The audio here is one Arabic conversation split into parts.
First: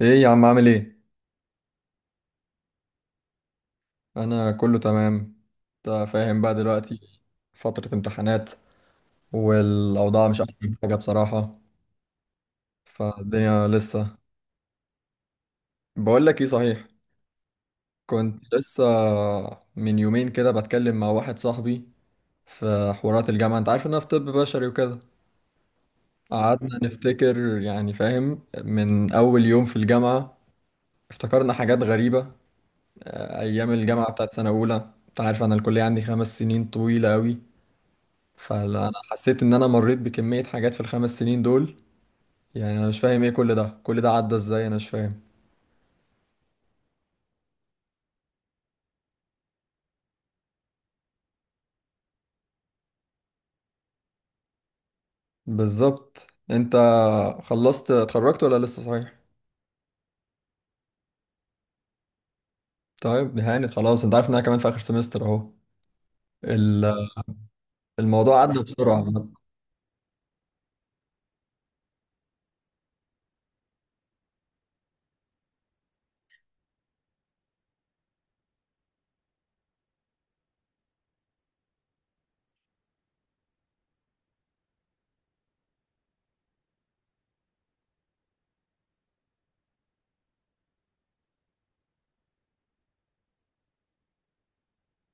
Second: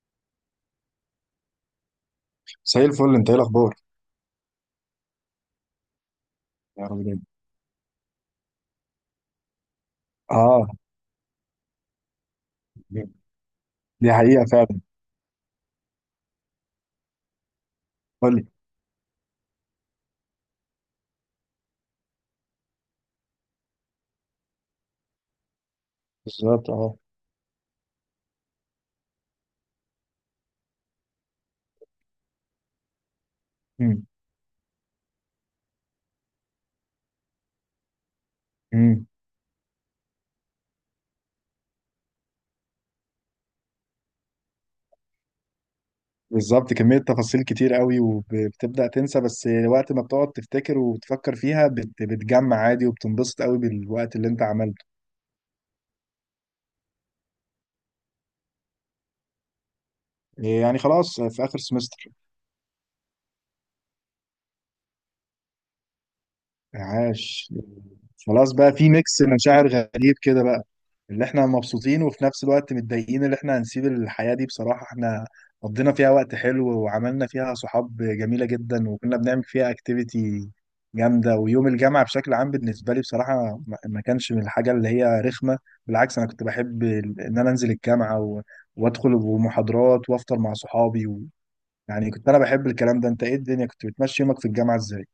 ايه يا عم عامل ايه؟ زي الفل، انت ايه الاخبار؟ انا كله تمام. انت فاهم بقى يا رب دلوقتي، دايما. فترة امتحانات والاوضاع مش اه. احسن حاجة بصراحة، فالدنيا دي لسه. حقيقه فعلا. بقول لك ايه صحيح، قول لي. كنت لسه من يومين كده بتكلم مع واحد صاحبي في حوارات الجامعة. انت عارف ان انا في طب بشري وكده. بالظبط، قعدنا اه. نفتكر، يعني فاهم، من اول يوم في الجامعة. افتكرنا حاجات غريبة. ايام مم. الجامعة بتاعت سنة اولى، انت عارف انا الكلية عندي 5 سنين طويلة قوي. فانا مم. حسيت ان انا مريت بكمية حاجات في الـ5 سنين دول. يعني انا مش فاهم ايه، كل ده عدى ازاي، انا مش فاهم. بالظبط، كميه تفاصيل كتير قوي وبتبدا تنسى، بس وقت ما بتقعد تفتكر وتفكر فيها بتجمع عادي وبتنبسط قوي بالوقت اللي انت عملته. بالظبط، انت خلصت اتخرجت ولا لسه صحيح؟ إيه يعني خلاص، في اخر سمستر. طيب هانت خلاص، انت عارف ان انا كمان في اخر سمستر اهو. ال- عاش. الموضوع خلاص عدى بقى، في بسرعة. ميكس مشاعر غريب كده بقى، اللي احنا مبسوطين وفي نفس الوقت متضايقين اللي احنا هنسيب الحياة دي. بصراحة احنا قضينا فيها وقت حلو، وعملنا فيها صحاب جميلة جدا، وكنا بنعمل فيها اكتيفيتي جامدة، ويوم الجامعة بشكل عام بالنسبة لي بصراحة ما كانش من الحاجة اللي هي رخمة. بالعكس، انا كنت بحب ان انا انزل الجامعة وادخل ومحاضرات وافطر مع صحابي يعني كنت انا بحب الكلام ده. انت ايه الدنيا، كنت بتمشي يومك في الجامعة ازاي؟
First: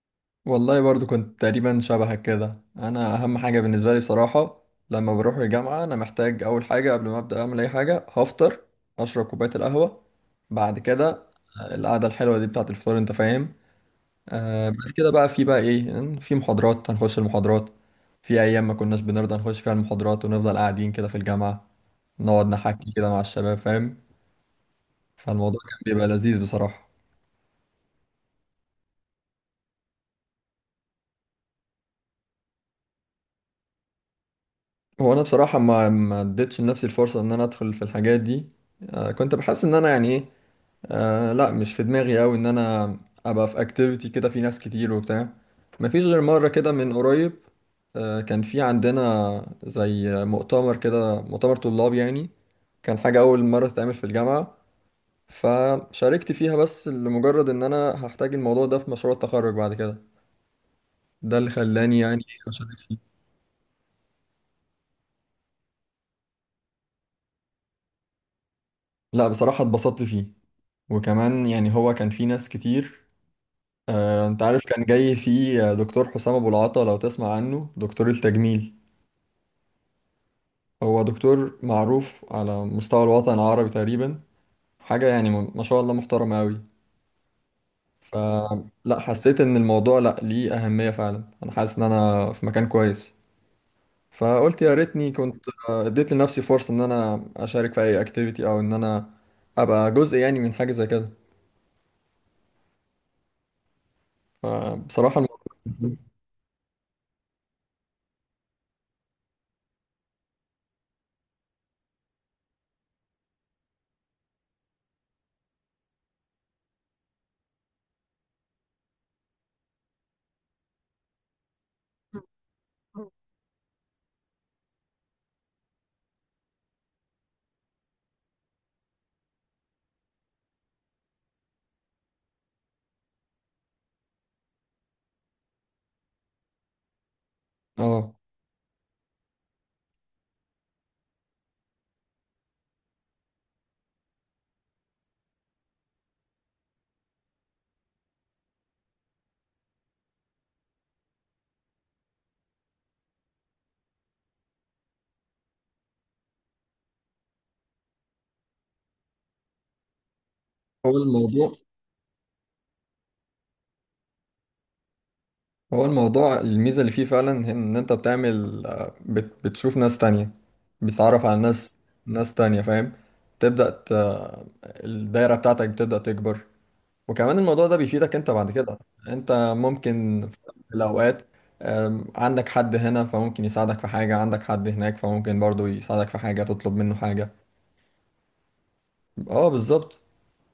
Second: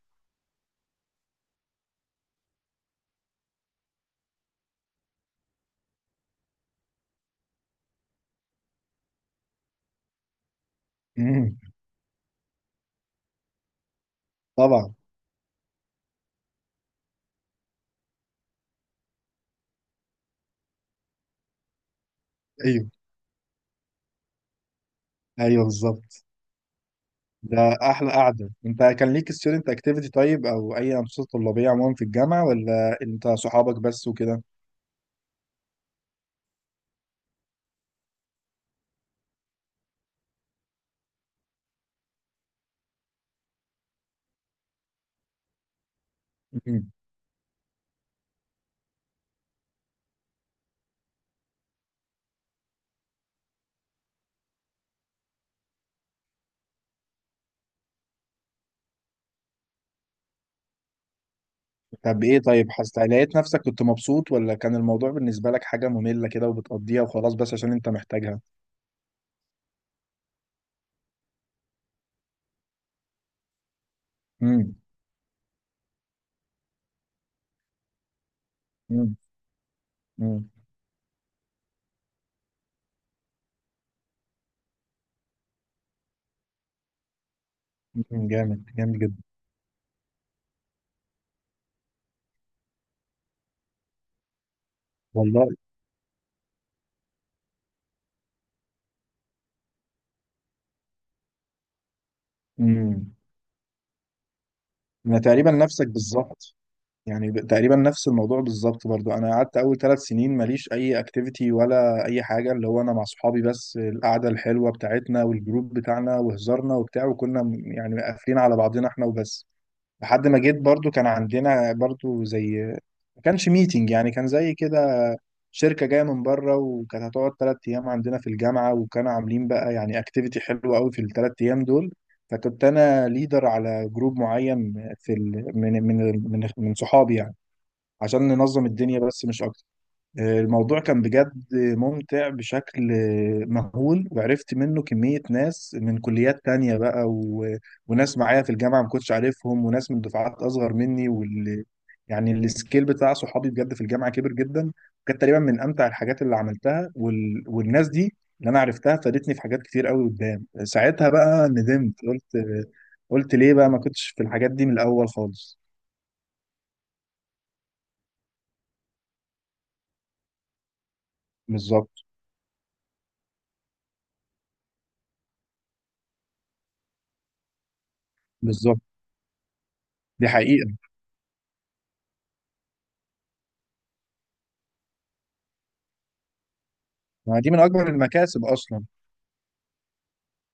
والله برضو كنت تقريبا شبهك كده. انا اهم حاجة بالنسبة لي بصراحة لما بروح الجامعة، انا محتاج اول حاجة قبل ما ابدا اعمل اي حاجة هفطر، اشرب كوباية القهوة. بعد كده مم، القعدة الحلوة دي بتاعت الفطار، انت فاهم. آه، بعد طبعا. كده بقى في بقى ايه، في محاضرات هنخش المحاضرات. في ايام ما كناش بنرضى نخش فيها المحاضرات ونفضل قاعدين كده في الجامعة، نقعد ايوه. نحكي كده مع الشباب فاهم. فالموضوع ايوه كان بيبقى بالظبط. لذيذ بصراحة. ده احلى قعده. انت كان ليك ستودنت اكتيفيتي طيب، او اي انشطه طلابيه عموما في الجامعه، ولا انت صحابك بس وكده؟ هو انا بصراحة ما اديتش لنفسي الفرصة ان انا ادخل في الحاجات دي. آه كنت بحس ان انا، يعني ايه، آه لا مش في دماغي قوي ان انا ابقى في اكتيفيتي كده في ناس كتير وبتاع. مفيش غير مرة كده مم. من قريب، آه، كان في عندنا زي مؤتمر كده، مؤتمر طلاب يعني. كان حاجة اول مرة تتعمل في الجامعة، فشاركت فيها بس لمجرد ان انا هحتاج الموضوع ده في مشروع التخرج بعد كده. ده اللي خلاني طب يعني ايه، طيب اشارك فيه. حسيت لقيت نفسك كنت مبسوط، ولا كان الموضوع بالنسبه لك حاجه ممله كده وبتقضيها وخلاص بس عشان انت محتاجها؟ لا بصراحة اتبسطت فيه، وكمان يعني هو كان فيه ناس كتير. آه انت عارف امم. كان جاي فيه دكتور حسام ابو العطا، لو تسمع عنه، دكتور التجميل. امم. امم. هو دكتور معروف على مستوى الوطن العربي تقريبا، حاجة يعني ما ما شاء الله محترمة أوي. جامد جامد فلا جدا. حسيت إن الموضوع لا ليه أهمية فعلا، أنا حاسس إن أنا في مكان كويس. فقلت يا ريتني كنت والله. اديت لنفسي فرصة إن أنا أشارك في أي أكتيفيتي، أو إن أنا أبقى جزء يعني من حاجة زي كده. امم. فبصراحة انا تقريبا الموضوع، نفسك بالظبط، يعني تقريبا نفس الموضوع بالظبط. برضو انا قعدت اول ثلاث سنين ماليش اي اكتيفيتي ولا اي حاجه، اللي هو انا مع صحابي بس، القعده الحلوه بتاعتنا والجروب بتاعنا وهزارنا وبتاع، وكنا يعني قافلين على بعضنا احنا وبس. لحد ما جيت، برضو كان عندنا برضو زي، ما كانش ميتنج يعني، كان زي كده شركة جاية من بره، وكانت هتقعد تلات أيام عندنا في الجامعة، وكانوا عاملين بقى يعني اكتيفيتي حلوة قوي في التلات أيام دول. فكنت أنا ليدر على جروب معين، في من صحابي يعني، اه. عشان ننظم الدنيا بس مش أكتر. الموضوع كان بجد ممتع بشكل مهول، وعرفت منه كمية ناس من كليات تانية بقى وناس معايا في الجامعة ما كنتش عارفهم، وناس من دفعات أصغر مني يعني السكيل بتاع صحابي بجد في الجامعة كبر جدا. كانت تقريبا من أمتع الحاجات اللي عملتها، والناس دي اللي أنا عرفتها فادتني في حاجات كتير قوي قدام. هو ساعتها بقى الموضوع ندمت، قلت قلت ليه بقى ما كنتش في الحاجات دي من الأول خالص. هو الموضوع الميزة اللي فيه فعلا هي ان انت بتعمل، بتشوف ناس تانية، بتتعرف على ناس، بالظبط. ناس تانية فاهم. تبدأ ت... الدايرة بتاعتك بتبدأ تكبر. وكمان الموضوع ده بيفيدك انت بعد كده. بالظبط انت ممكن دي حقيقة. في الأوقات، عندك حد هنا فممكن يساعدك في حاجة، عندك حد هناك فممكن برضو يساعدك في حاجة تطلب منه حاجة. ما دي من أكبر المكاسب أصلا. اه بالظبط.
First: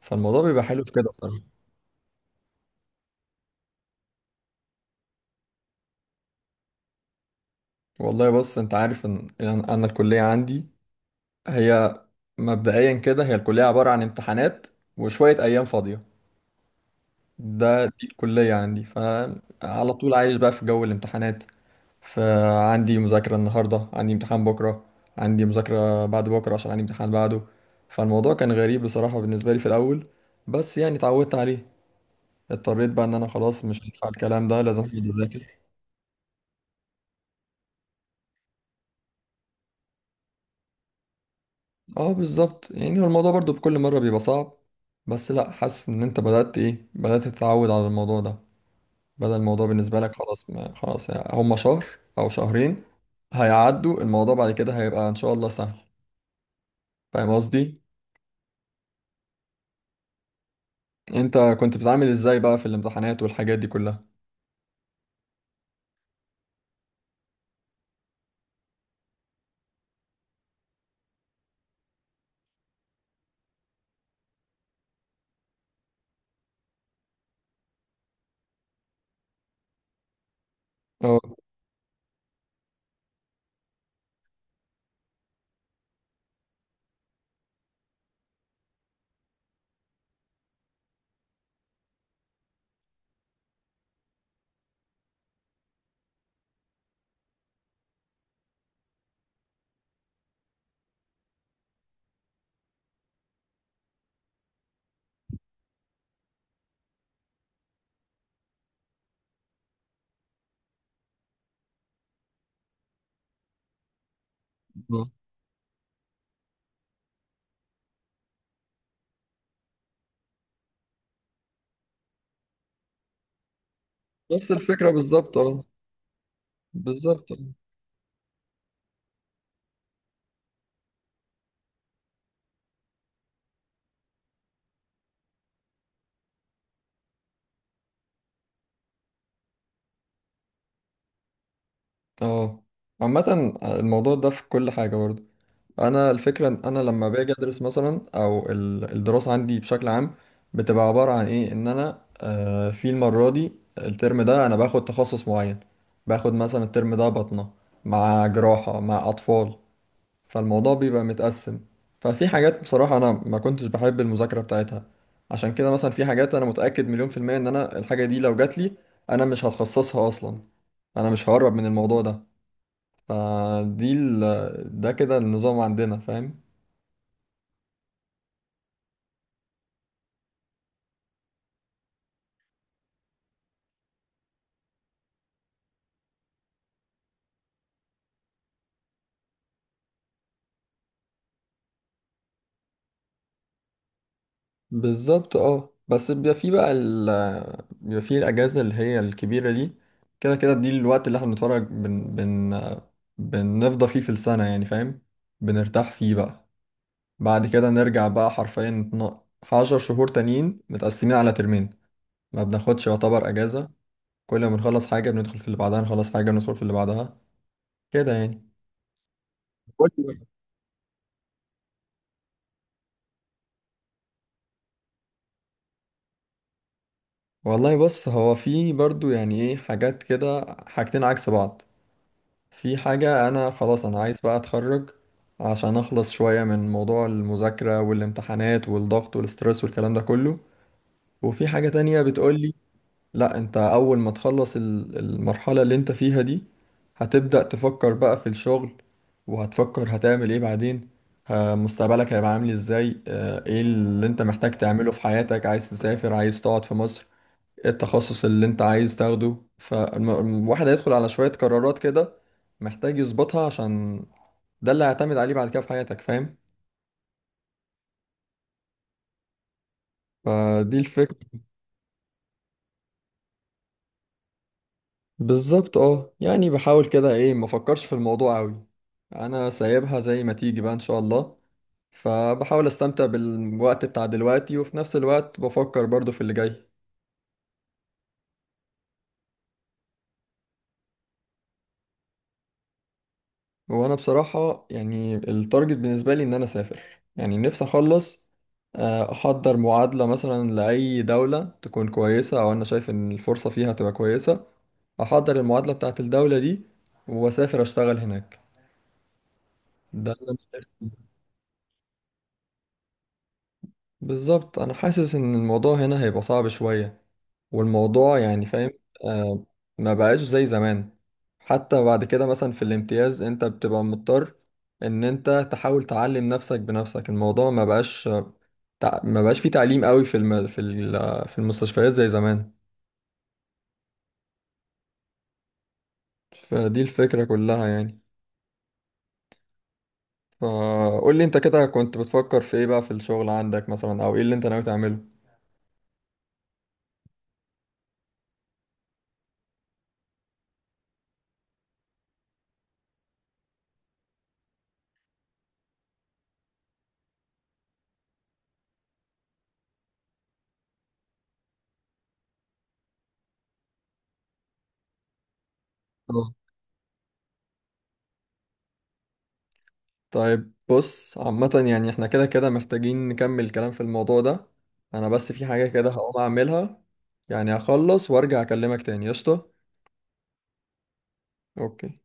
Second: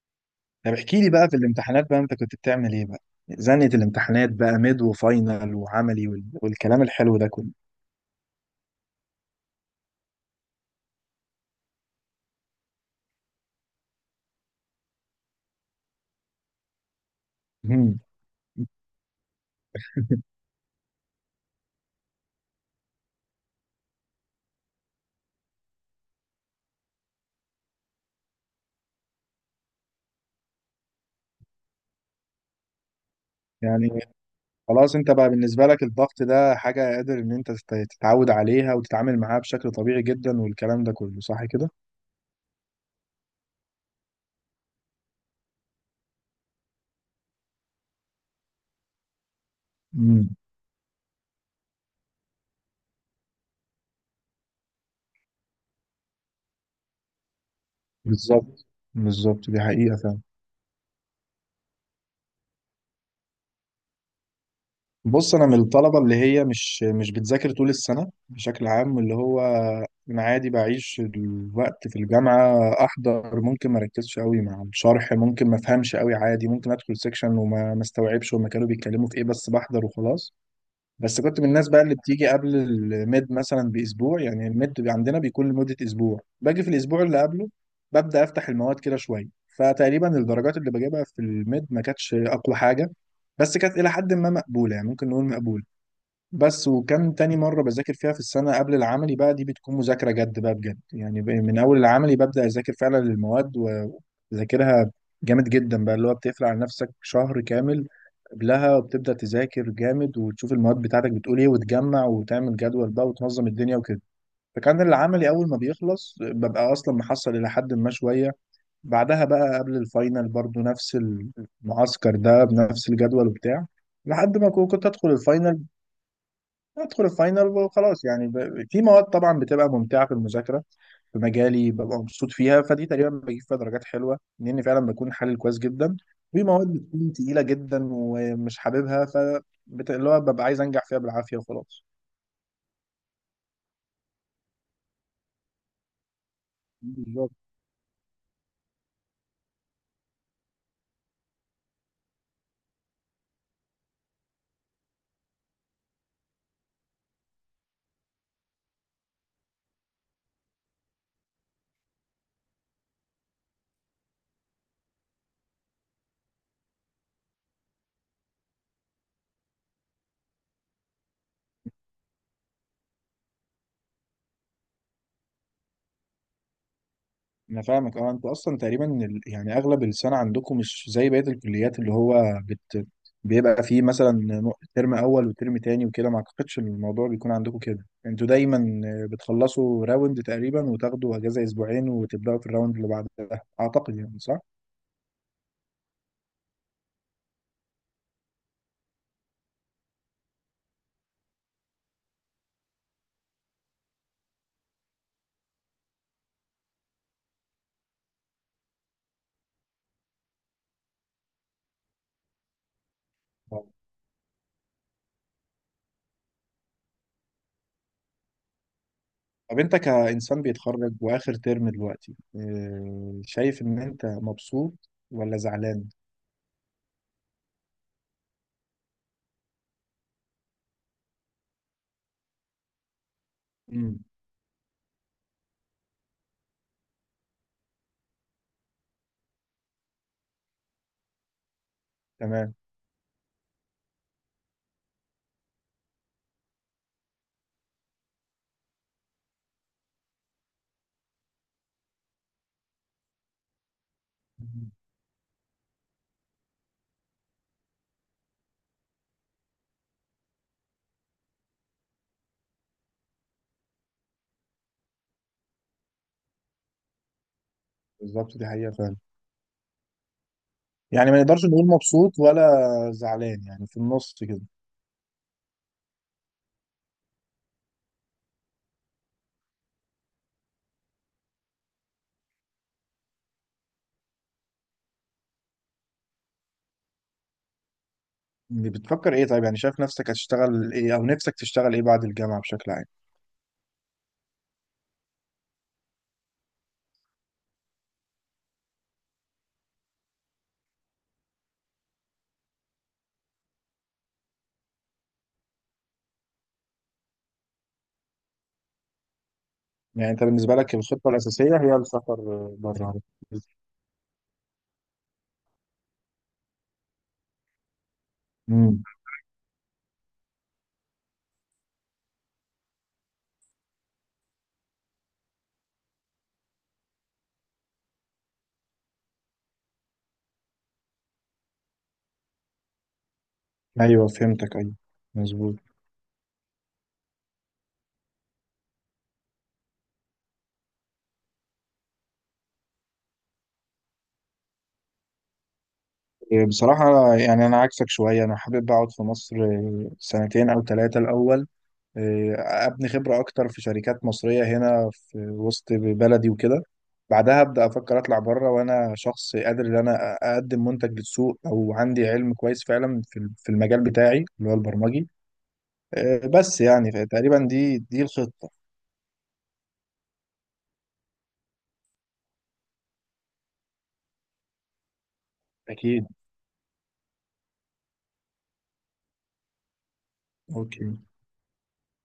فالموضوع بيبقى طب حلو في احكي كده لي بقى، في بصراحة. الامتحانات بقى انت كنت بتعمل ايه بقى؟ زنة الامتحانات بقى، ميد وفاينل وعملي والكلام الحلو ده كله. والله بص، انت عارف ان انا الكلية عندي هي، مبدئيا كده هي الكلية عبارة عن امتحانات وشوية أيام فاضية. دي مهم. الكلية عندي، فعلى طول عايش بقى في جو الامتحانات. فعندي مذاكرة النهاردة، عندي امتحان بكرة، عندي مذاكرة بعد بكرة عشان عندي امتحان بعده. فالموضوع كان غريب بصراحة بالنسبة لي في الأول، بس يعني اتعودت عليه. اضطريت بقى ان انا خلاص مش يعني هينفع الكلام ده، لازم خلاص اقعد انت بقى، اذاكر. بالنسبة لك الضغط ده حاجة قادر ان انت تتعود عليها وتتعامل معاها بشكل طبيعي جدا، والكلام ده كله، صح كده؟ اه بالظبط، يعني هو الموضوع برضو بكل مرة بيبقى صعب، بس لا حاسس ان انت بدأت ايه، بدأت تتعود على الموضوع ده. بدل الموضوع بالنسبة لك امم. خلاص، ما خلاص يعني هما شهر أو شهرين هيعدوا، الموضوع بعد كده هيبقى إن شاء الله سهل. فاهم قصدي؟ بالظبط. بالظبط دي حقيقة فعلا. أنت كنت بتتعامل إزاي بقى في الامتحانات والحاجات دي كلها؟ بص، انا من الطلبه اللي هي مش بتذاكر طول السنه بشكل عام، اللي هو انا عادي بعيش الوقت في الجامعه، احضر، ممكن ما اركزش قوي مع الشرح، ممكن ما افهمش قوي عادي، ممكن ادخل سيكشن وما ما استوعبش هما كانوا بيتكلموا في ايه، بس بحضر وخلاص. بس اه كنت من الناس بقى اللي بتيجي قبل الميد مثلا باسبوع، يعني الميد عندنا بيكون لمده اسبوع، باجي في الاسبوع اللي قبله ببدا افتح المواد كده شويه. فتقريبا الدرجات اللي بجيبها في الميد ما كانتش اقوى حاجه، بس كانت الى حد ما مقبوله، يعني ممكن نقول مقبوله. بس وكان تاني مرة بذاكر فيها في السنة قبل العملي بقى، دي بتكون مذاكرة جد بقى بجد، يعني من أول العملي ببدأ أذاكر فعلا للمواد وبذاكرها جامد جدا بقى، اللي هو بتقفل على نفسك شهر كامل قبلها، وبتبدأ تذاكر جامد، وتشوف المواد بتاعتك بتقول إيه، وتجمع، وتعمل جدول بقى، وتنظم الدنيا وكده. فكان آه. العملي أول ما بيخلص ببقى أصلا محصل إلى حد ما شوية. بعدها بقى قبل الفاينل برضو نفس المعسكر ده بنفس الجدول وبتاع، لحد ما نفس كنت الفكرة بالظبط، اه ادخل بالظبط. الفاينل وخلاص، يعني في مواد طبعا بتبقى ممتعه في المذاكره، في مجالي ببقى مبسوط فيها، فدي تقريبا بجيب فيها درجات حلوه لاني فعلا بكون حلل كويس جدا. في مواد بتكون تقيله جدا ومش حاببها، ف اللي هو ببقى عايز انجح فيها بالعافيه وخلاص. اه عامة الموضوع ده في كل حاجة برضه. انا الفكره ان انا لما باجي بالظبط. ادرس مثلا، او الدراسه عندي بشكل عام بتبقى عباره عن ايه، ان انا في المره دي الترم ده انا باخد تخصص معين. باخد مثلا الترم ده بطنه مع جراحه مع اطفال، فالموضوع بيبقى متقسم. ففي حاجات بصراحه انا ما كنتش بحب المذاكره بتاعتها. عشان كده مثلا، في حاجات انا متاكد مليون في الميه ان انا الحاجه دي لو جات لي، انا مش هتخصصها اصلا، انا مش هقرب من الموضوع ده. فدي ده كده النظام عندنا فاهم. انا فاهمك، اه انتوا اصلا تقريبا يعني اغلب السنه عندكم مش زي بقيه الكليات، اللي هو بيبقى فيه مثلا ترم اول وترم تاني وكده، ما اعتقدش ان الموضوع بيكون عندكم كده. انتوا دايما بتخلصوا راوند تقريبا وتاخدوا اجازه اسبوعين وتبداوا في الراوند اللي بعدها، اعتقد يعني، صح؟ بالظبط اه، بس بيبقى في بقى بيبقى في الأجازة اللي هي الكبيرة دي. كده كده دي الوقت اللي احنا بنتفرج بن بن بنفضى فيه في السنة يعني فاهم، بنرتاح فيه بقى. بعد كده نرجع بقى حرفيا عشر شهور تانيين متقسمين على ترمين، ما بناخدش يعتبر طب، أجازة. كل ما بنخلص حاجة بندخل في اللي بعدها، نخلص حاجة بندخل في اللي بعدها، كده يعني. طب انت قول لي بقى. كانسان بيتخرج واخر ترم دلوقتي، شايف ان انت مبسوط ولا زعلان؟ والله بص، هو في برضو يعني ايه، حاجات كده حاجتين عكس بعض. في حاجة أنا خلاص امم. أنا عايز بقى أتخرج عشان أخلص شوية من موضوع المذاكرة والامتحانات والضغط والسترس والكلام ده كله، وفي حاجة تانية بتقولي تمام. لأ، أنت أول ما تخلص المرحلة اللي أنت فيها دي هتبدأ تفكر بقى في الشغل، وهتفكر هتعمل إيه بعدين، مستقبلك هيبقى عامل إزاي، إيه اللي أنت محتاج مم. تعمله في حياتك، عايز تسافر عايز تقعد في مصر، إيه التخصص اللي انت عايز تاخده. فالواحد هيدخل على شوية قرارات كده محتاج يظبطها، عشان ده اللي هيعتمد عليه بعد كده في حياتك فاهم. بالظبط دي حقيقه فعلا. فدي يعني الفكرة. ما نقدرش نقول مبسوط ولا زعلان، يعني في النص كده. بالظبط اه، يعني بحاول كده ايه ما افكرش في الموضوع قوي، انا سايبها زي ما تيجي بقى ان شاء الله. فبحاول استمتع بالوقت بتاع دلوقتي، وفي نفس الوقت بفكر برضو في اللي جاي. بتفكر ايه طيب؟ يعني شايف نفسك هتشتغل ايه، او نفسك تشتغل ايه بعد الجامعة بشكل عام؟ وانا بصراحة يعني التارجت بالنسبة لي ان انا اسافر، يعني نفسي اخلص، احضر معادلة مثلا لأي دولة تكون كويسة او انا شايف ان الفرصة فيها تبقى كويسة، احضر المعادلة بتاعت الدولة دي واسافر اشتغل هناك. يعني ده انت اللي أنا بالنسبة لك شايفه. الخطة الأساسية هي السفر بره؟ بالظبط، انا حاسس ان الموضوع هنا هيبقى صعب شوية، والموضوع يعني فاهم، امم. آه، ما بقاش زي زمان. حتى بعد كده مثلا في الامتياز انت بتبقى مضطر ان انت تحاول تعلم نفسك بنفسك، الموضوع ما بقاش، ما بقاش فيه تعليم قوي في المستشفيات زي زمان. ايوه فهمتك. ايوه مظبوط. فدي الفكرة كلها يعني. فقول لي انت كده كنت بتفكر في ايه بقى في الشغل عندك مثلا، او ايه اللي انت ناوي تعمله. بصراحة يعني أنا عكسك شوية، أنا حابب أقعد في مصر سنتين أو ثلاثة الأول. آه، ابني خبرة اكتر في شركات مصرية هنا في وسط بلدي وكده. بعدها ابدا افكر اطلع بره، وانا شخص قادر ان انا اقدم منتج للسوق او عندي علم كويس فعلا في في المجال بتاعي اللي هو البرمجي. بس يعني تقريبا دي الخطة. طيب بص عامة يعني احنا كده كده محتاجين نكمل كلام في الموضوع ده، انا بس في حاجة كده أكيد. هقوم اعملها، يعني هخلص وارجع اكلمك تاني. قشطة. أوكي. اوكي.